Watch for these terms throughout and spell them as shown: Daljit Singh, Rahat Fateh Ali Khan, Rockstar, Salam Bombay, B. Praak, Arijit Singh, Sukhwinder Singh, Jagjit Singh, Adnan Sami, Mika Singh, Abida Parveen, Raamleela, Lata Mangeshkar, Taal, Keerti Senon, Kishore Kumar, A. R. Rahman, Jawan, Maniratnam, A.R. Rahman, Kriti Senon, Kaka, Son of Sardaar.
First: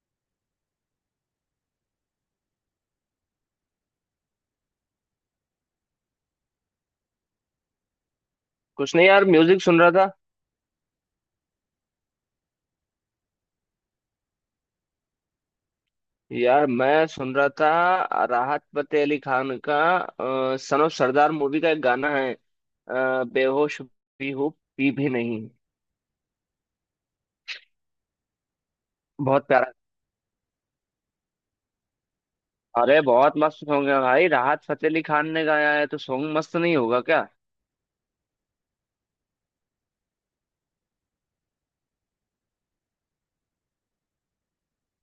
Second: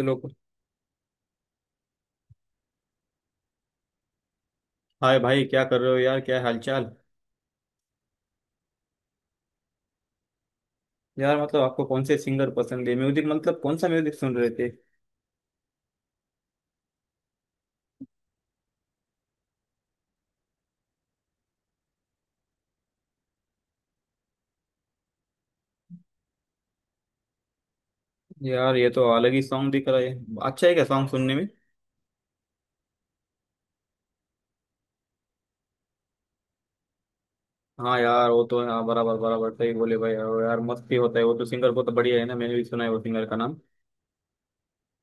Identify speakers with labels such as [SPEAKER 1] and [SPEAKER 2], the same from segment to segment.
[SPEAKER 1] Hello. Hi भाई, क्या कर रहे हो यार? क्या हालचाल।
[SPEAKER 2] कुछ नहीं यार म्यूजिक सुन रहा था।
[SPEAKER 1] यार मतलब आपको कौन से सिंगर पसंद है? म्यूजिक मतलब कौन सा म्यूजिक सुन रहे थे?
[SPEAKER 2] यार मैं सुन रहा था राहत फतेह अली खान का सन ऑफ सरदार मूवी का एक गाना है, बेहोश भी हूँ, पी भी नहीं।
[SPEAKER 1] यार ये तो अलग ही
[SPEAKER 2] बहुत
[SPEAKER 1] सॉन्ग
[SPEAKER 2] प्यारा।
[SPEAKER 1] दिख रहा है। अच्छा है क्या सॉन्ग सुनने में?
[SPEAKER 2] अरे बहुत मस्त सॉन्ग है भाई, राहत फतेह अली खान ने गाया है तो सॉन्ग मस्त नहीं होगा क्या।
[SPEAKER 1] हाँ यार, वो तो हाँ बराबर बराबर सही बोले भाई। यार मस्त ही होता है वो तो। सिंगर को तो बढ़िया है ना, मैंने भी सुना है वो सिंगर का नाम।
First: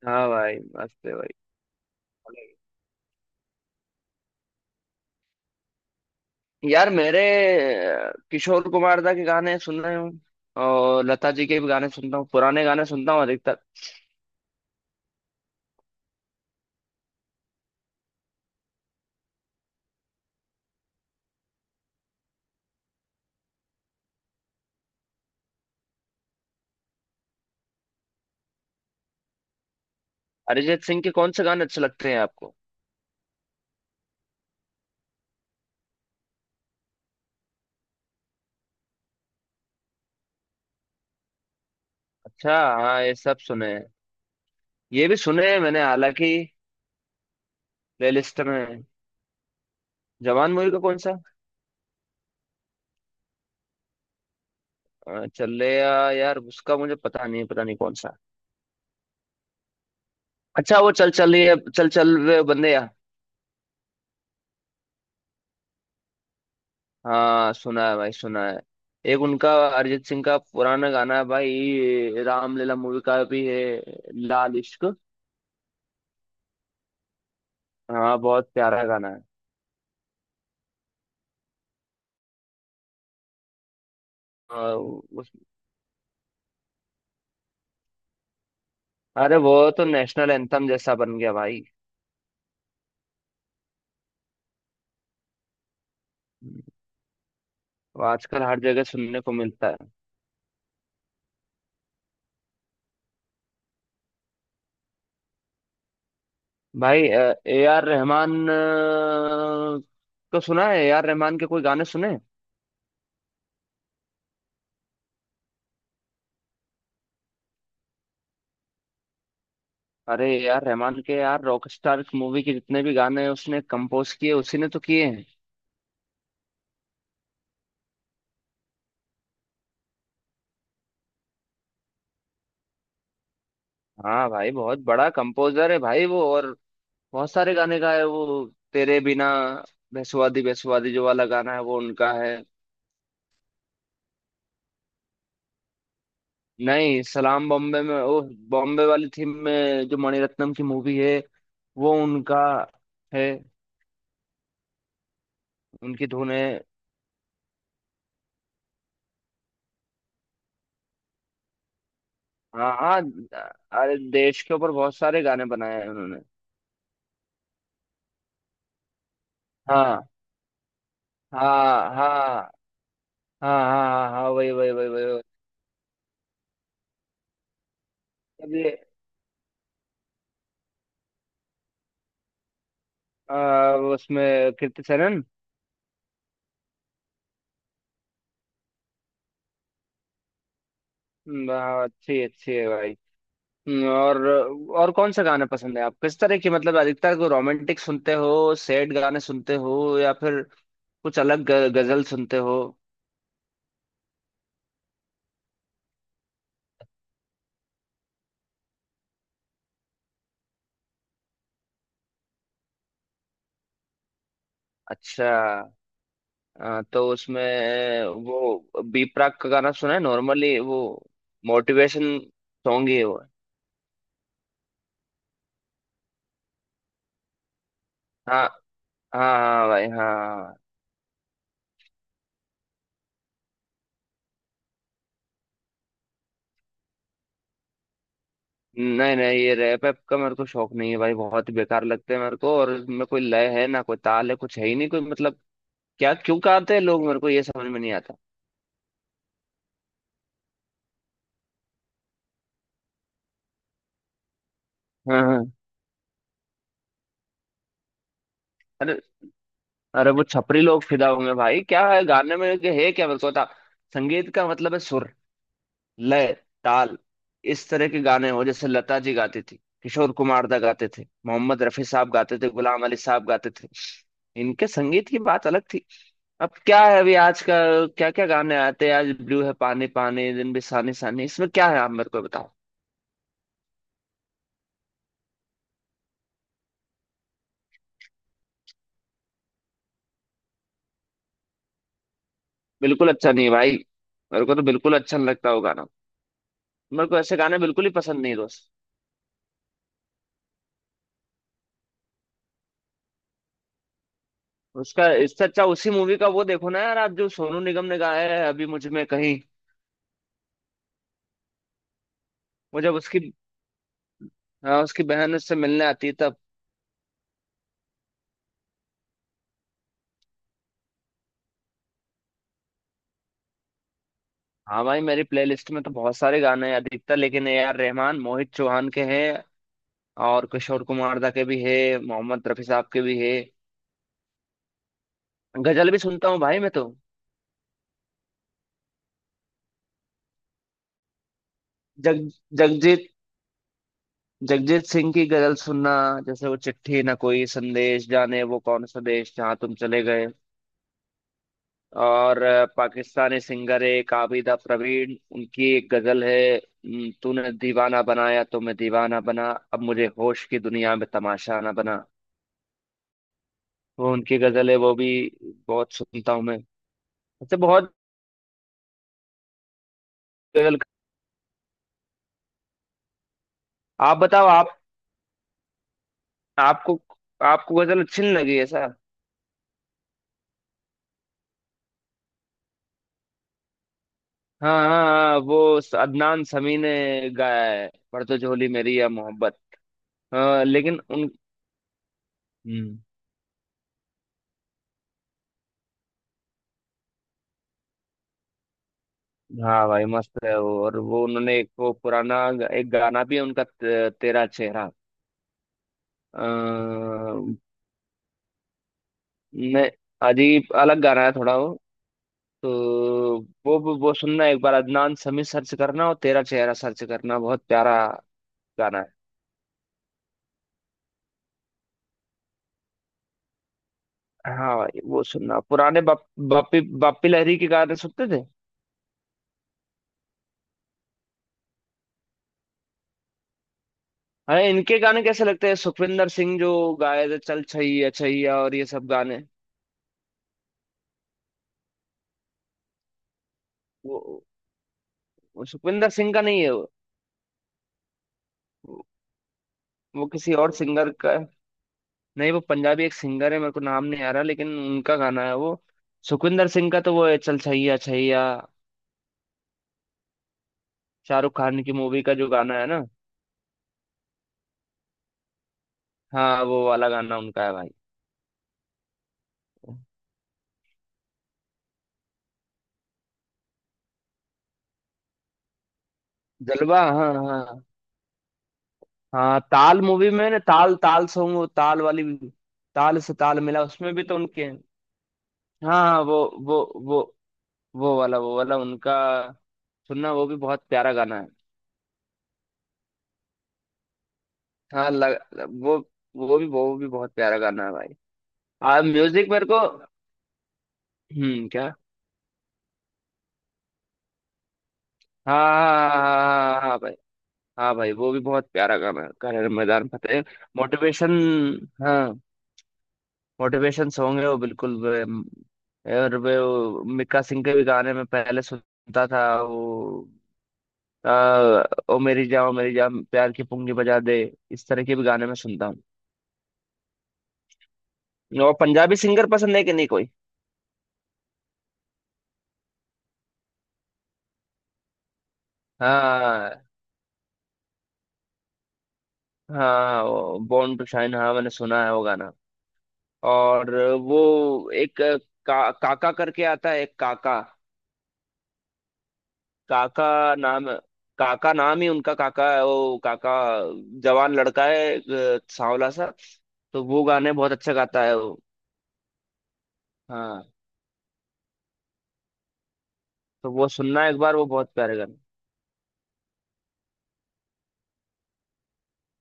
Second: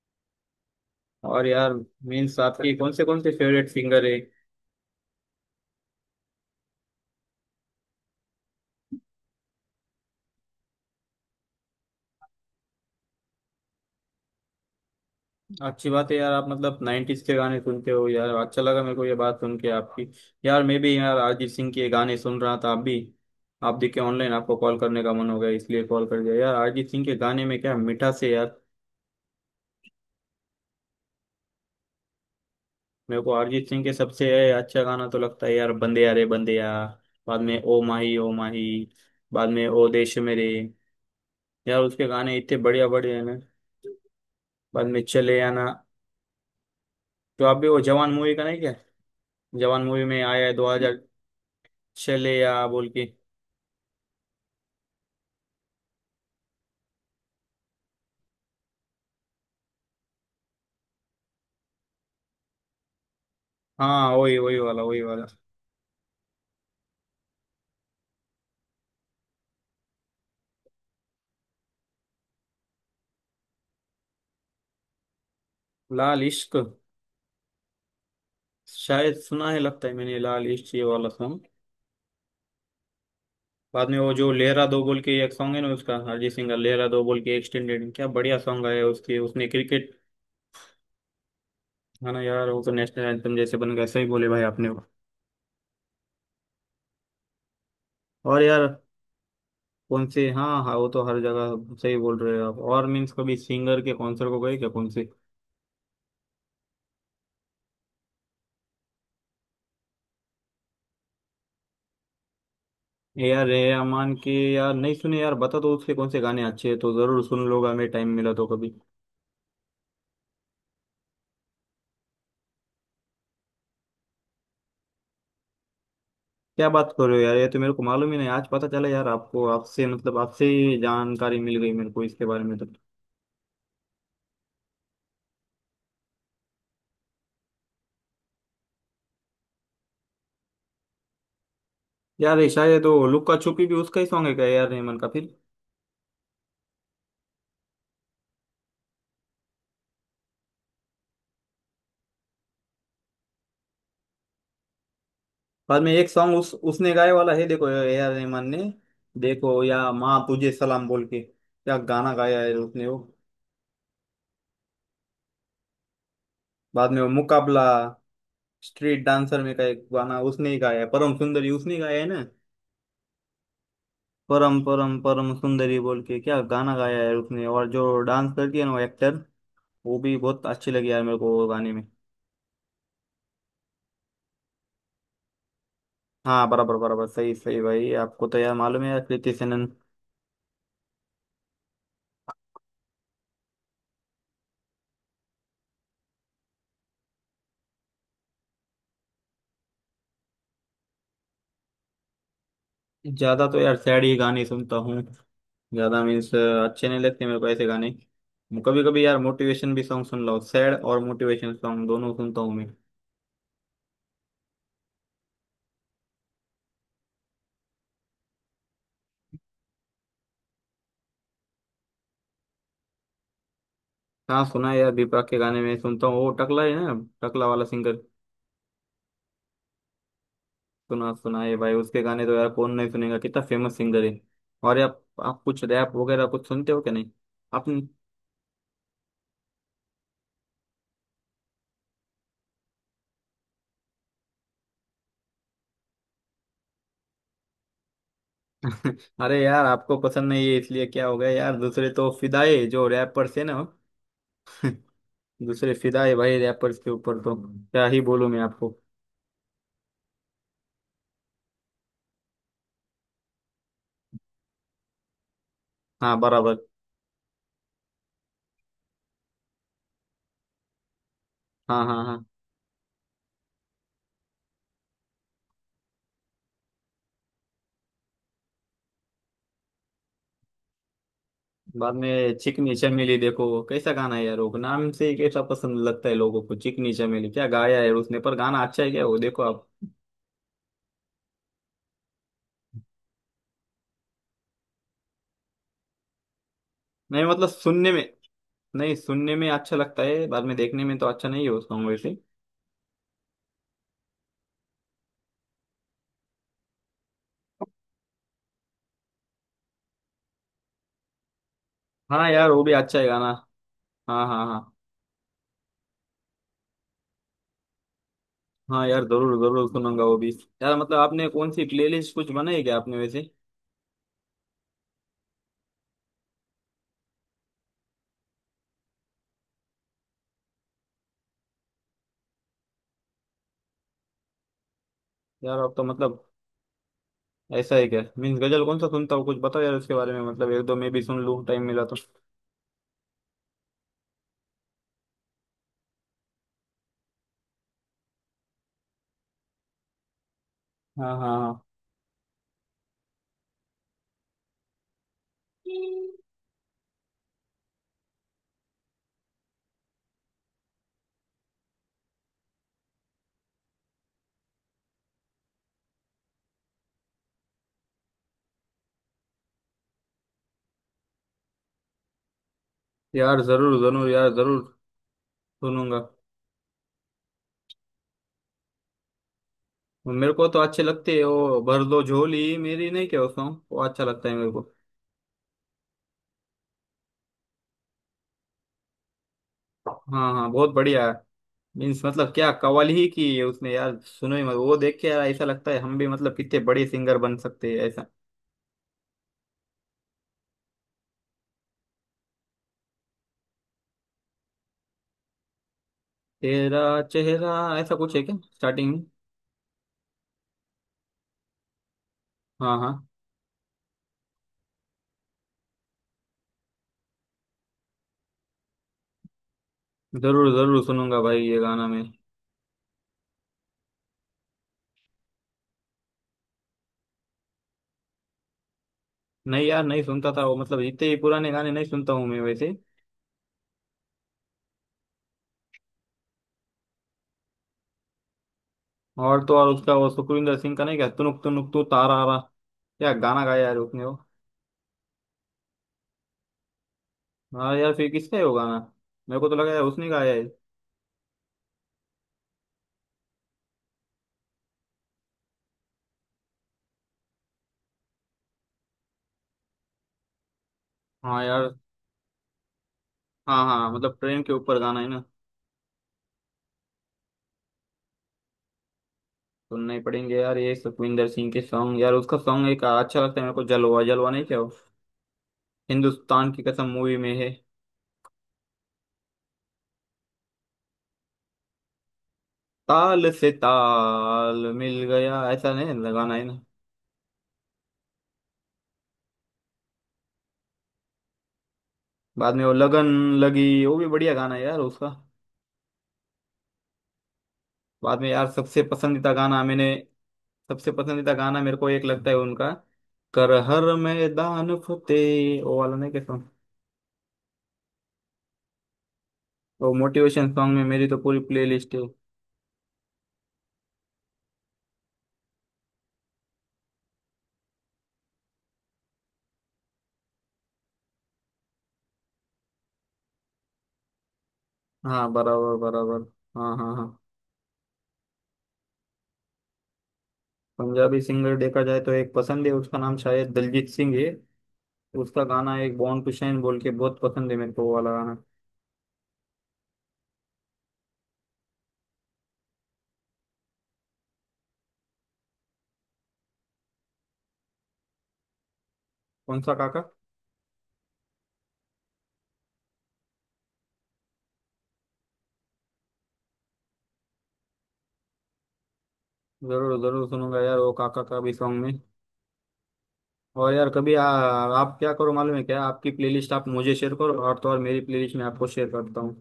[SPEAKER 2] हाँ भाई, मस्त है भाई।
[SPEAKER 1] और यार मीन्स आपकी कौन से फेवरेट सिंगर है?
[SPEAKER 2] यार मेरे किशोर कुमार दा के गाने सुन रहे हूँ, और लता जी के भी गाने सुनता हूँ, पुराने गाने सुनता हूँ अधिकतर।
[SPEAKER 1] अच्छी बात है यार। आप मतलब 90s के गाने सुनते हो यार, अच्छा लगा मेरे को ये बात सुन के आपकी। यार मैं भी यार अरिजीत सिंह के गाने सुन रहा था, आप भी। आप देखे ऑनलाइन, आपको कॉल करने का मन हो गया इसलिए कॉल कर दिया। यार अरिजीत सिंह के गाने में क्या मिठास है यार।
[SPEAKER 2] अरिजीत सिंह के कौन से गाने अच्छे लगते हैं आपको?
[SPEAKER 1] मेरे को अरिजीत सिंह के सबसे अच्छा गाना तो लगता है यार, बंदे यारे बंदे यार। बाद में ओ माही, ओ माही। बाद में ओ देश मेरे। यार उसके गाने इतने
[SPEAKER 2] अच्छा,
[SPEAKER 1] बढ़िया
[SPEAKER 2] हाँ ये
[SPEAKER 1] बढ़िया है
[SPEAKER 2] सब
[SPEAKER 1] ना।
[SPEAKER 2] सुने हैं।
[SPEAKER 1] बाद में
[SPEAKER 2] ये भी
[SPEAKER 1] चले
[SPEAKER 2] सुने हैं
[SPEAKER 1] आना।
[SPEAKER 2] मैंने, हालांकि।
[SPEAKER 1] तो आप भी, वो जवान मूवी
[SPEAKER 2] प्लेलिस्ट
[SPEAKER 1] का नहीं क्या?
[SPEAKER 2] में।
[SPEAKER 1] जवान मूवी में आया
[SPEAKER 2] जवान
[SPEAKER 1] है
[SPEAKER 2] मूवी का कौन
[SPEAKER 1] 2000।
[SPEAKER 2] सा?
[SPEAKER 1] चले या बोल के।
[SPEAKER 2] चलेया, यार उसका मुझे पता नहीं, पता नहीं कौन सा। अच्छा, वो चल चल रही है, चल चल रहे बंदे या।
[SPEAKER 1] हाँ वही वही वाला, वही वाला।
[SPEAKER 2] हाँ, सुना है भाई, सुना है। एक उनका अरिजीत सिंह का पुराना गाना है भाई, रामलीला मूवी का भी है, लाल इश्क।
[SPEAKER 1] लाल इश्क।
[SPEAKER 2] हाँ, बहुत प्यारा गाना
[SPEAKER 1] शायद
[SPEAKER 2] है।
[SPEAKER 1] सुना है लगता है मैंने, लाल इश्क ये वाला सॉन्ग। बाद में वो जो लहरा
[SPEAKER 2] और
[SPEAKER 1] दो बोल के
[SPEAKER 2] उस
[SPEAKER 1] एक सॉन्ग है ना, उसका अरिजीत सिंह का लहरा दो बोल के एक्सटेंडेड क्या बढ़िया सॉन्ग आया है उसके।
[SPEAKER 2] अरे,
[SPEAKER 1] उसने
[SPEAKER 2] वो तो
[SPEAKER 1] क्रिकेट।
[SPEAKER 2] नेशनल एंथम जैसा बन गया भाई।
[SPEAKER 1] है ना यार, वो तो नेशनल एंथम जैसे बन गया, सही बोले भाई आपने।
[SPEAKER 2] वो
[SPEAKER 1] और
[SPEAKER 2] आजकल हर
[SPEAKER 1] यार
[SPEAKER 2] जगह सुनने को मिलता है।
[SPEAKER 1] कौन से। हाँ हाँ, वो तो हर जगह सही बोल रहे हो आप। और मीन्स कभी सिंगर के कॉन्सर्ट को गए क्या? कौन से?
[SPEAKER 2] भाई ए आर रहमान को सुना है, ए आर रहमान के कोई गाने सुने?
[SPEAKER 1] ए आर रहमान के यार नहीं सुने। यार बता दो उसके कौन से गाने अच्छे हैं तो जरूर सुन लूंगा मैं, टाइम मिला तो कभी।
[SPEAKER 2] अरे ए आर रहमान के यार, रॉकस्टार मूवी के जितने भी गाने उसने कंपोज किए, उसी ने तो किए हैं।
[SPEAKER 1] क्या बात कर रहे हो यार! ये तो मेरे को मालूम ही नहीं, आज पता चला यार। आपको आपसे मतलब आपसे ही जानकारी मिल गई मेरे को इसके बारे में तो।
[SPEAKER 2] हाँ भाई, बहुत बड़ा कंपोजर है भाई वो, और बहुत सारे गाने गाए वो। तेरे बिना, बेसुवादी बेसुवादी जो वाला गाना है वो उनका है।
[SPEAKER 1] यार ये शायद वो लुक्का छुपी भी उसका ही सॉन्ग है क्या, ए आर रहमान का फिर?
[SPEAKER 2] नहीं, सलाम बॉम्बे में वो बॉम्बे वाली थीम में, जो मणिरत्नम की मूवी है, वो उनका है,
[SPEAKER 1] बाद में
[SPEAKER 2] उनकी
[SPEAKER 1] एक
[SPEAKER 2] धुन
[SPEAKER 1] सॉन्ग
[SPEAKER 2] है।
[SPEAKER 1] उस उसने गाए वाला है, देखो ए आर रहमान ने। देखो, या माँ तुझे सलाम बोल के क्या गाना गाया है
[SPEAKER 2] हाँ
[SPEAKER 1] उसने वो।
[SPEAKER 2] हाँ। अरे देश के ऊपर बहुत सारे गाने बनाए हैं उन्होंने।
[SPEAKER 1] बाद में वो मुकाबला। स्ट्रीट डांसर में का एक
[SPEAKER 2] हाँ
[SPEAKER 1] गाना उसने ही गाया है, परम सुंदरी उसने ही
[SPEAKER 2] हाँ
[SPEAKER 1] गाया है ना।
[SPEAKER 2] हाँ हाँ हाँ हाँ, हाँ, वही
[SPEAKER 1] परम
[SPEAKER 2] वही वही
[SPEAKER 1] परम
[SPEAKER 2] वही वही।
[SPEAKER 1] परम सुंदरी बोल के क्या गाना गाया है उसने, और जो डांस
[SPEAKER 2] अब
[SPEAKER 1] करती है ना
[SPEAKER 2] ये
[SPEAKER 1] वो एक्टर। वो भी बहुत अच्छी लगी यार मेरे को, वो गाने में।
[SPEAKER 2] उसमें कीर्ति सेनन।
[SPEAKER 1] हाँ बराबर बराबर, सही सही भाई। आपको तो यार मालूम है यार, कृति सेनन।
[SPEAKER 2] हाँ, अच्छी अच्छी है भाई। हम्म, और और कौन सा गाना पसंद है, आप किस तरह की, मतलब अधिकतर को, रोमांटिक सुनते हो, सैड गाने सुनते हो, या फिर कुछ अलग गजल सुनते हो?
[SPEAKER 1] ज्यादा तो यार सैड ही गाने सुनता हूँ। ज्यादा मीन्स अच्छे नहीं लगते मेरे को ऐसे गाने। कभी कभी यार मोटिवेशन भी सॉन्ग सुन लो। सैड और मोटिवेशन सॉन्ग दोनों सुनता हूँ मैं।
[SPEAKER 2] अच्छा, तो उसमें वो बी प्राक का गाना सुना है, नॉर्मली वो मोटिवेशन सॉन्ग ही है वो।
[SPEAKER 1] हाँ सुना है यार, दीपक के गाने में सुनता हूँ। वो टकला है ना। टकला वाला सिंगर।
[SPEAKER 2] हाँ हाँ हाँ भाई, हाँ।
[SPEAKER 1] सुना सुना है भाई उसके गाने। तो यार कौन नहीं सुनेगा, कितना फेमस सिंगर है। और यार आप कुछ रैप वगैरह कुछ सुनते हो क्या? नहीं आपने?
[SPEAKER 2] नहीं नहीं, ये रैप ऐप का मेरे को शौक नहीं है भाई, बहुत बेकार लगते हैं मेरे को, और इसमें कोई लय है ना, कोई ताल है, कुछ है ही नहीं, कोई मतलब क्या, क्यों गाते हैं लोग, मेरे को ये समझ में नहीं आता।
[SPEAKER 1] अरे यार आपको पसंद नहीं है इसलिए क्या हो गया यार, दूसरे तो फिदाई जो रैपर्स है ना।
[SPEAKER 2] हाँ हाँ।
[SPEAKER 1] दूसरे फिदाई भाई रैपर्स के ऊपर तो। क्या ही बोलूं मैं आपको।
[SPEAKER 2] अरे, अरे वो छपरी लोग फिदा होंगे भाई, क्या है गाने में, के है क्या मेरे को बता। संगीत का मतलब है सुर,
[SPEAKER 1] हाँ
[SPEAKER 2] लय,
[SPEAKER 1] बराबर।
[SPEAKER 2] ताल। इस तरह के गाने हो जैसे लता जी गाती थी, किशोर कुमार दा गाते थे, मोहम्मद
[SPEAKER 1] हाँ
[SPEAKER 2] रफी
[SPEAKER 1] हाँ
[SPEAKER 2] साहब
[SPEAKER 1] हाँ।
[SPEAKER 2] गाते थे, गुलाम अली साहब गाते थे। इनके संगीत की बात अलग थी। अब क्या है, अभी आज का क्या क्या गाने आते हैं, आज ब्लू है पानी पानी, दिन भी सानी सानी, इसमें क्या है, आप
[SPEAKER 1] बाद
[SPEAKER 2] मेरे को
[SPEAKER 1] में
[SPEAKER 2] बताओ।
[SPEAKER 1] चिकनी चमेली देखो कैसा गाना है यार, वो नाम से ही कैसा पसंद लगता है लोगों को। चिकनी चमेली क्या गाया है उसने, पर गाना अच्छा है क्या वो? देखो आप।
[SPEAKER 2] बिल्कुल अच्छा नहीं है भाई। मेरे को तो बिल्कुल अच्छा नहीं लगता वो गाना। मेरे को
[SPEAKER 1] नहीं
[SPEAKER 2] ऐसे
[SPEAKER 1] मतलब
[SPEAKER 2] गाने बिल्कुल
[SPEAKER 1] सुनने
[SPEAKER 2] ही
[SPEAKER 1] में।
[SPEAKER 2] पसंद नहीं दोस्त।
[SPEAKER 1] नहीं, सुनने में अच्छा लगता है, बाद में देखने में तो अच्छा नहीं है वो सॉन्ग वैसे।
[SPEAKER 2] उसका इससे अच्छा उसी मूवी का वो देखो ना यार, आप जो सोनू निगम ने गाया है, अभी मुझ में कहीं।
[SPEAKER 1] हाँ यार वो भी
[SPEAKER 2] वो जब
[SPEAKER 1] अच्छा है
[SPEAKER 2] उसकी,
[SPEAKER 1] गाना। हाँ हाँ हाँ।
[SPEAKER 2] हाँ उसकी बहन उससे मिलने आती है तब।
[SPEAKER 1] हाँ यार जरूर जरूर सुनूंगा वो भी। यार मतलब आपने कौन सी प्लेलिस्ट कुछ बनाई क्या आपने वैसे?
[SPEAKER 2] हाँ भाई, मेरी प्लेलिस्ट में तो बहुत सारे गाने हैं, अधिकतर लेकिन ए आर रहमान, मोहित चौहान के हैं, और किशोर कुमार दा के भी है, मोहम्मद रफी साहब के भी है।
[SPEAKER 1] यार आप तो
[SPEAKER 2] गजल भी
[SPEAKER 1] मतलब।
[SPEAKER 2] सुनता हूँ भाई मैं तो।
[SPEAKER 1] ऐसा है क्या? मीन्स गजल कौन सा सुनता हो कुछ बताओ यार उसके बारे में, मतलब एक दो मैं भी सुन लूँ टाइम मिला तो।
[SPEAKER 2] जग जगजीत जगजीत सिंह की गजल सुनना, जैसे वो चिट्ठी ना कोई संदेश, जाने वो कौन सा देश जहाँ तुम चले गए।
[SPEAKER 1] हाँ हाँ हाँ।
[SPEAKER 2] और पाकिस्तानी सिंगर एक आबिदा प्रवीण, उनकी एक गजल है, तूने दीवाना बनाया तो मैं दीवाना बना, अब मुझे होश की दुनिया में तमाशा ना बना, वो उनकी गजल है, वो भी बहुत सुनता हूँ मैं। ऐसे बहुत गजल।
[SPEAKER 1] यार जरूर जरूर
[SPEAKER 2] आप
[SPEAKER 1] यार
[SPEAKER 2] बताओ,
[SPEAKER 1] जरूर
[SPEAKER 2] आप,
[SPEAKER 1] सुनूंगा।
[SPEAKER 2] आपको आपको गजल अच्छी नहीं लगी ऐसा?
[SPEAKER 1] मेरे को तो अच्छे लगते हैं, वो भर दो झोली मेरी नहीं क्या उसको? वो अच्छा लगता है मेरे को।
[SPEAKER 2] हाँ हाँ हाँ, वो अदनान समी ने गाया है, पर तो झोली मेरी या मोहब्बत।
[SPEAKER 1] हाँ हाँ,
[SPEAKER 2] हाँ,
[SPEAKER 1] बहुत
[SPEAKER 2] लेकिन
[SPEAKER 1] बढ़िया है।
[SPEAKER 2] उन।
[SPEAKER 1] मीन्स मतलब क्या कवाली
[SPEAKER 2] हम्म,
[SPEAKER 1] ही की है उसने! यार सुनो ही मत वो, देख के यार ऐसा लगता है हम भी मतलब कितने बड़े सिंगर बन सकते हैं ऐसा।
[SPEAKER 2] हाँ भाई, मस्त है वो, और वो उन्होंने एक वो पुराना एक गाना भी है उनका, तेरा चेहरा। आ,
[SPEAKER 1] तेरा चेहरा। ऐसा कुछ है क्या स्टार्टिंग में?
[SPEAKER 2] मैं अजीब अलग गाना है थोड़ा वो, तो
[SPEAKER 1] हाँ हाँ।
[SPEAKER 2] वो सुनना एक बार, अदनान समी सर्च करना और तेरा चेहरा सर्च करना, बहुत प्यारा गाना है।
[SPEAKER 1] जरूर जरूर सुनूंगा भाई ये गाना मैं।
[SPEAKER 2] हाँ भाई वो सुनना, पुराने बापी लहरी के गाने सुनते थे।
[SPEAKER 1] नहीं यार नहीं सुनता था वो, मतलब इतने ही पुराने गाने नहीं सुनता हूँ मैं वैसे।
[SPEAKER 2] अरे इनके गाने कैसे लगते हैं, सुखविंदर सिंह जो गाए थे चल छैया छैया और ये सब
[SPEAKER 1] और
[SPEAKER 2] गाने।
[SPEAKER 1] तो और उसका वो सुखविंदर सिंह का नहीं क्या, तुनुक तुनुक तू तारा रा? क्या गाना गाया यार उसने वो।
[SPEAKER 2] वो, वो सुखविंदर सिंह का नहीं है, वो,
[SPEAKER 1] हाँ यार, फिर किसका है वो गाना? मेरे को तो लगा यार उसने
[SPEAKER 2] वो
[SPEAKER 1] गाया है।
[SPEAKER 2] किसी और सिंगर का है। नहीं, वो पंजाबी एक सिंगर है, मेरे को नाम नहीं आ रहा, लेकिन उनका गाना है वो। सुखविंदर सिंह का तो वो है चल छैया छैया,
[SPEAKER 1] हाँ
[SPEAKER 2] शाहरुख
[SPEAKER 1] यार।
[SPEAKER 2] खान की मूवी का जो गाना है ना।
[SPEAKER 1] हाँ हाँ, मतलब ट्रेन के ऊपर गाना है ना?
[SPEAKER 2] हाँ, वो वाला गाना उनका है भाई।
[SPEAKER 1] सुनना ही पड़ेंगे यार ये सुखविंदर सिंह के सॉन्ग। यार उसका सॉन्ग एक अच्छा लगता है मेरे को, जलवा जलवा नहीं क्या वो? हिंदुस्तान की कसम
[SPEAKER 2] जलवा,
[SPEAKER 1] मूवी में
[SPEAKER 2] हाँ
[SPEAKER 1] है।
[SPEAKER 2] हाँ हाँ, ताल मूवी में ना, ताल ताल सॉन्ग, वो ताल वाली। ताल
[SPEAKER 1] ताल
[SPEAKER 2] से
[SPEAKER 1] से
[SPEAKER 2] ताल मिला, उसमें भी तो उनके
[SPEAKER 1] ताल
[SPEAKER 2] हैं।
[SPEAKER 1] मिल गया, ऐसा नहीं
[SPEAKER 2] हाँ हाँ,
[SPEAKER 1] लगाना है ना?
[SPEAKER 2] वो वो वो वाला उनका सुनना, वो भी बहुत प्यारा गाना है।
[SPEAKER 1] बाद में वो लगन। लगी वो भी बढ़िया गाना है यार उसका।
[SPEAKER 2] हाँ वो वो भी बहुत प्यारा गाना है भाई।
[SPEAKER 1] बाद में यार सबसे
[SPEAKER 2] आ
[SPEAKER 1] पसंदीदा
[SPEAKER 2] म्यूजिक
[SPEAKER 1] गाना
[SPEAKER 2] मेरे को।
[SPEAKER 1] मैंने। सबसे पसंदीदा गाना मेरे को
[SPEAKER 2] क्या?
[SPEAKER 1] एक लगता है उनका। कर हर मैदान
[SPEAKER 2] हाँ
[SPEAKER 1] फतेह वो वाला नहीं, कैसा?
[SPEAKER 2] हाँ हाँ हाँ हाँ हाँ, हाँ, हाँ, भाई। हाँ भाई, वो भी बहुत प्यारा गाना है, कर
[SPEAKER 1] वो
[SPEAKER 2] मैदान फतेह।
[SPEAKER 1] मोटिवेशन सॉन्ग में मेरी तो
[SPEAKER 2] मोटिवेशन,
[SPEAKER 1] पूरी प्लेलिस्ट है।
[SPEAKER 2] हाँ मोटिवेशन सॉन्ग है वो बिल्कुल और वे वो मिक्का सिंह के भी गाने में पहले सुनता था वो। आ, ओ मेरी जान ओ मेरी जान, प्यार की पुंगी बजा दे, इस तरह के भी
[SPEAKER 1] हाँ
[SPEAKER 2] गाने में
[SPEAKER 1] बराबर
[SPEAKER 2] सुनता हूँ।
[SPEAKER 1] बराबर। हाँ हाँ हाँ।
[SPEAKER 2] और पंजाबी सिंगर पसंद है कि नहीं कोई?
[SPEAKER 1] पंजाबी सिंगर देखा जाए तो एक पसंद है, उसका नाम शायद दलजीत सिंह है। उसका गाना एक बॉर्न टू शाइन बोल
[SPEAKER 2] हाँ
[SPEAKER 1] के बहुत पसंद है मेरे को वो वाला गाना।
[SPEAKER 2] हाँ, बॉर्न टू शाइन, हाँ मैंने सुना है वो गाना। और वो एक काका करके आता है एक काका,
[SPEAKER 1] कौन सा काका?
[SPEAKER 2] काका नाम, काका नाम ही उनका, काका है वो काका, जवान लड़का है, सांवला सा, तो वो गाने बहुत अच्छा गाता है वो।
[SPEAKER 1] जरूर जरूर सुनूंगा
[SPEAKER 2] हाँ,
[SPEAKER 1] यार वो काका का भी सॉन्ग में।
[SPEAKER 2] तो
[SPEAKER 1] और
[SPEAKER 2] वो
[SPEAKER 1] यार कभी
[SPEAKER 2] सुनना एक बार, वो बहुत
[SPEAKER 1] आप क्या
[SPEAKER 2] प्यारे
[SPEAKER 1] करो
[SPEAKER 2] गाने।
[SPEAKER 1] मालूम है क्या? आपकी प्लेलिस्ट आप मुझे शेयर करो, और तो और मेरी प्लेलिस्ट मैं आपको शेयर करता हूँ।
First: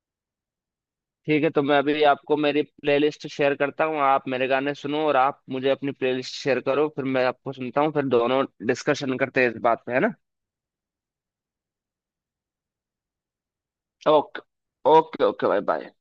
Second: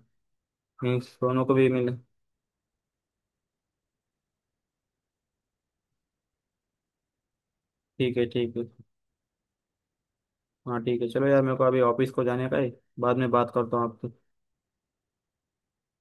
[SPEAKER 1] मीन्स
[SPEAKER 2] ठीक
[SPEAKER 1] दोनों
[SPEAKER 2] है,
[SPEAKER 1] को
[SPEAKER 2] तो
[SPEAKER 1] भी
[SPEAKER 2] मैं
[SPEAKER 1] मिले।
[SPEAKER 2] अभी आपको मेरी प्लेलिस्ट शेयर करता हूँ, आप मेरे गाने सुनो, और आप मुझे अपनी प्लेलिस्ट शेयर करो, फिर मैं आपको सुनता हूँ, फिर
[SPEAKER 1] ठीक है
[SPEAKER 2] दोनों
[SPEAKER 1] ठीक है।
[SPEAKER 2] डिस्कशन करते हैं इस बात पे, है ना।
[SPEAKER 1] हाँ ठीक है, चलो यार मेरे को अभी ऑफिस को जाने का है। बाद में बात करता हूँ आपसे।
[SPEAKER 2] ओके, ओके ओके भाई, बाय।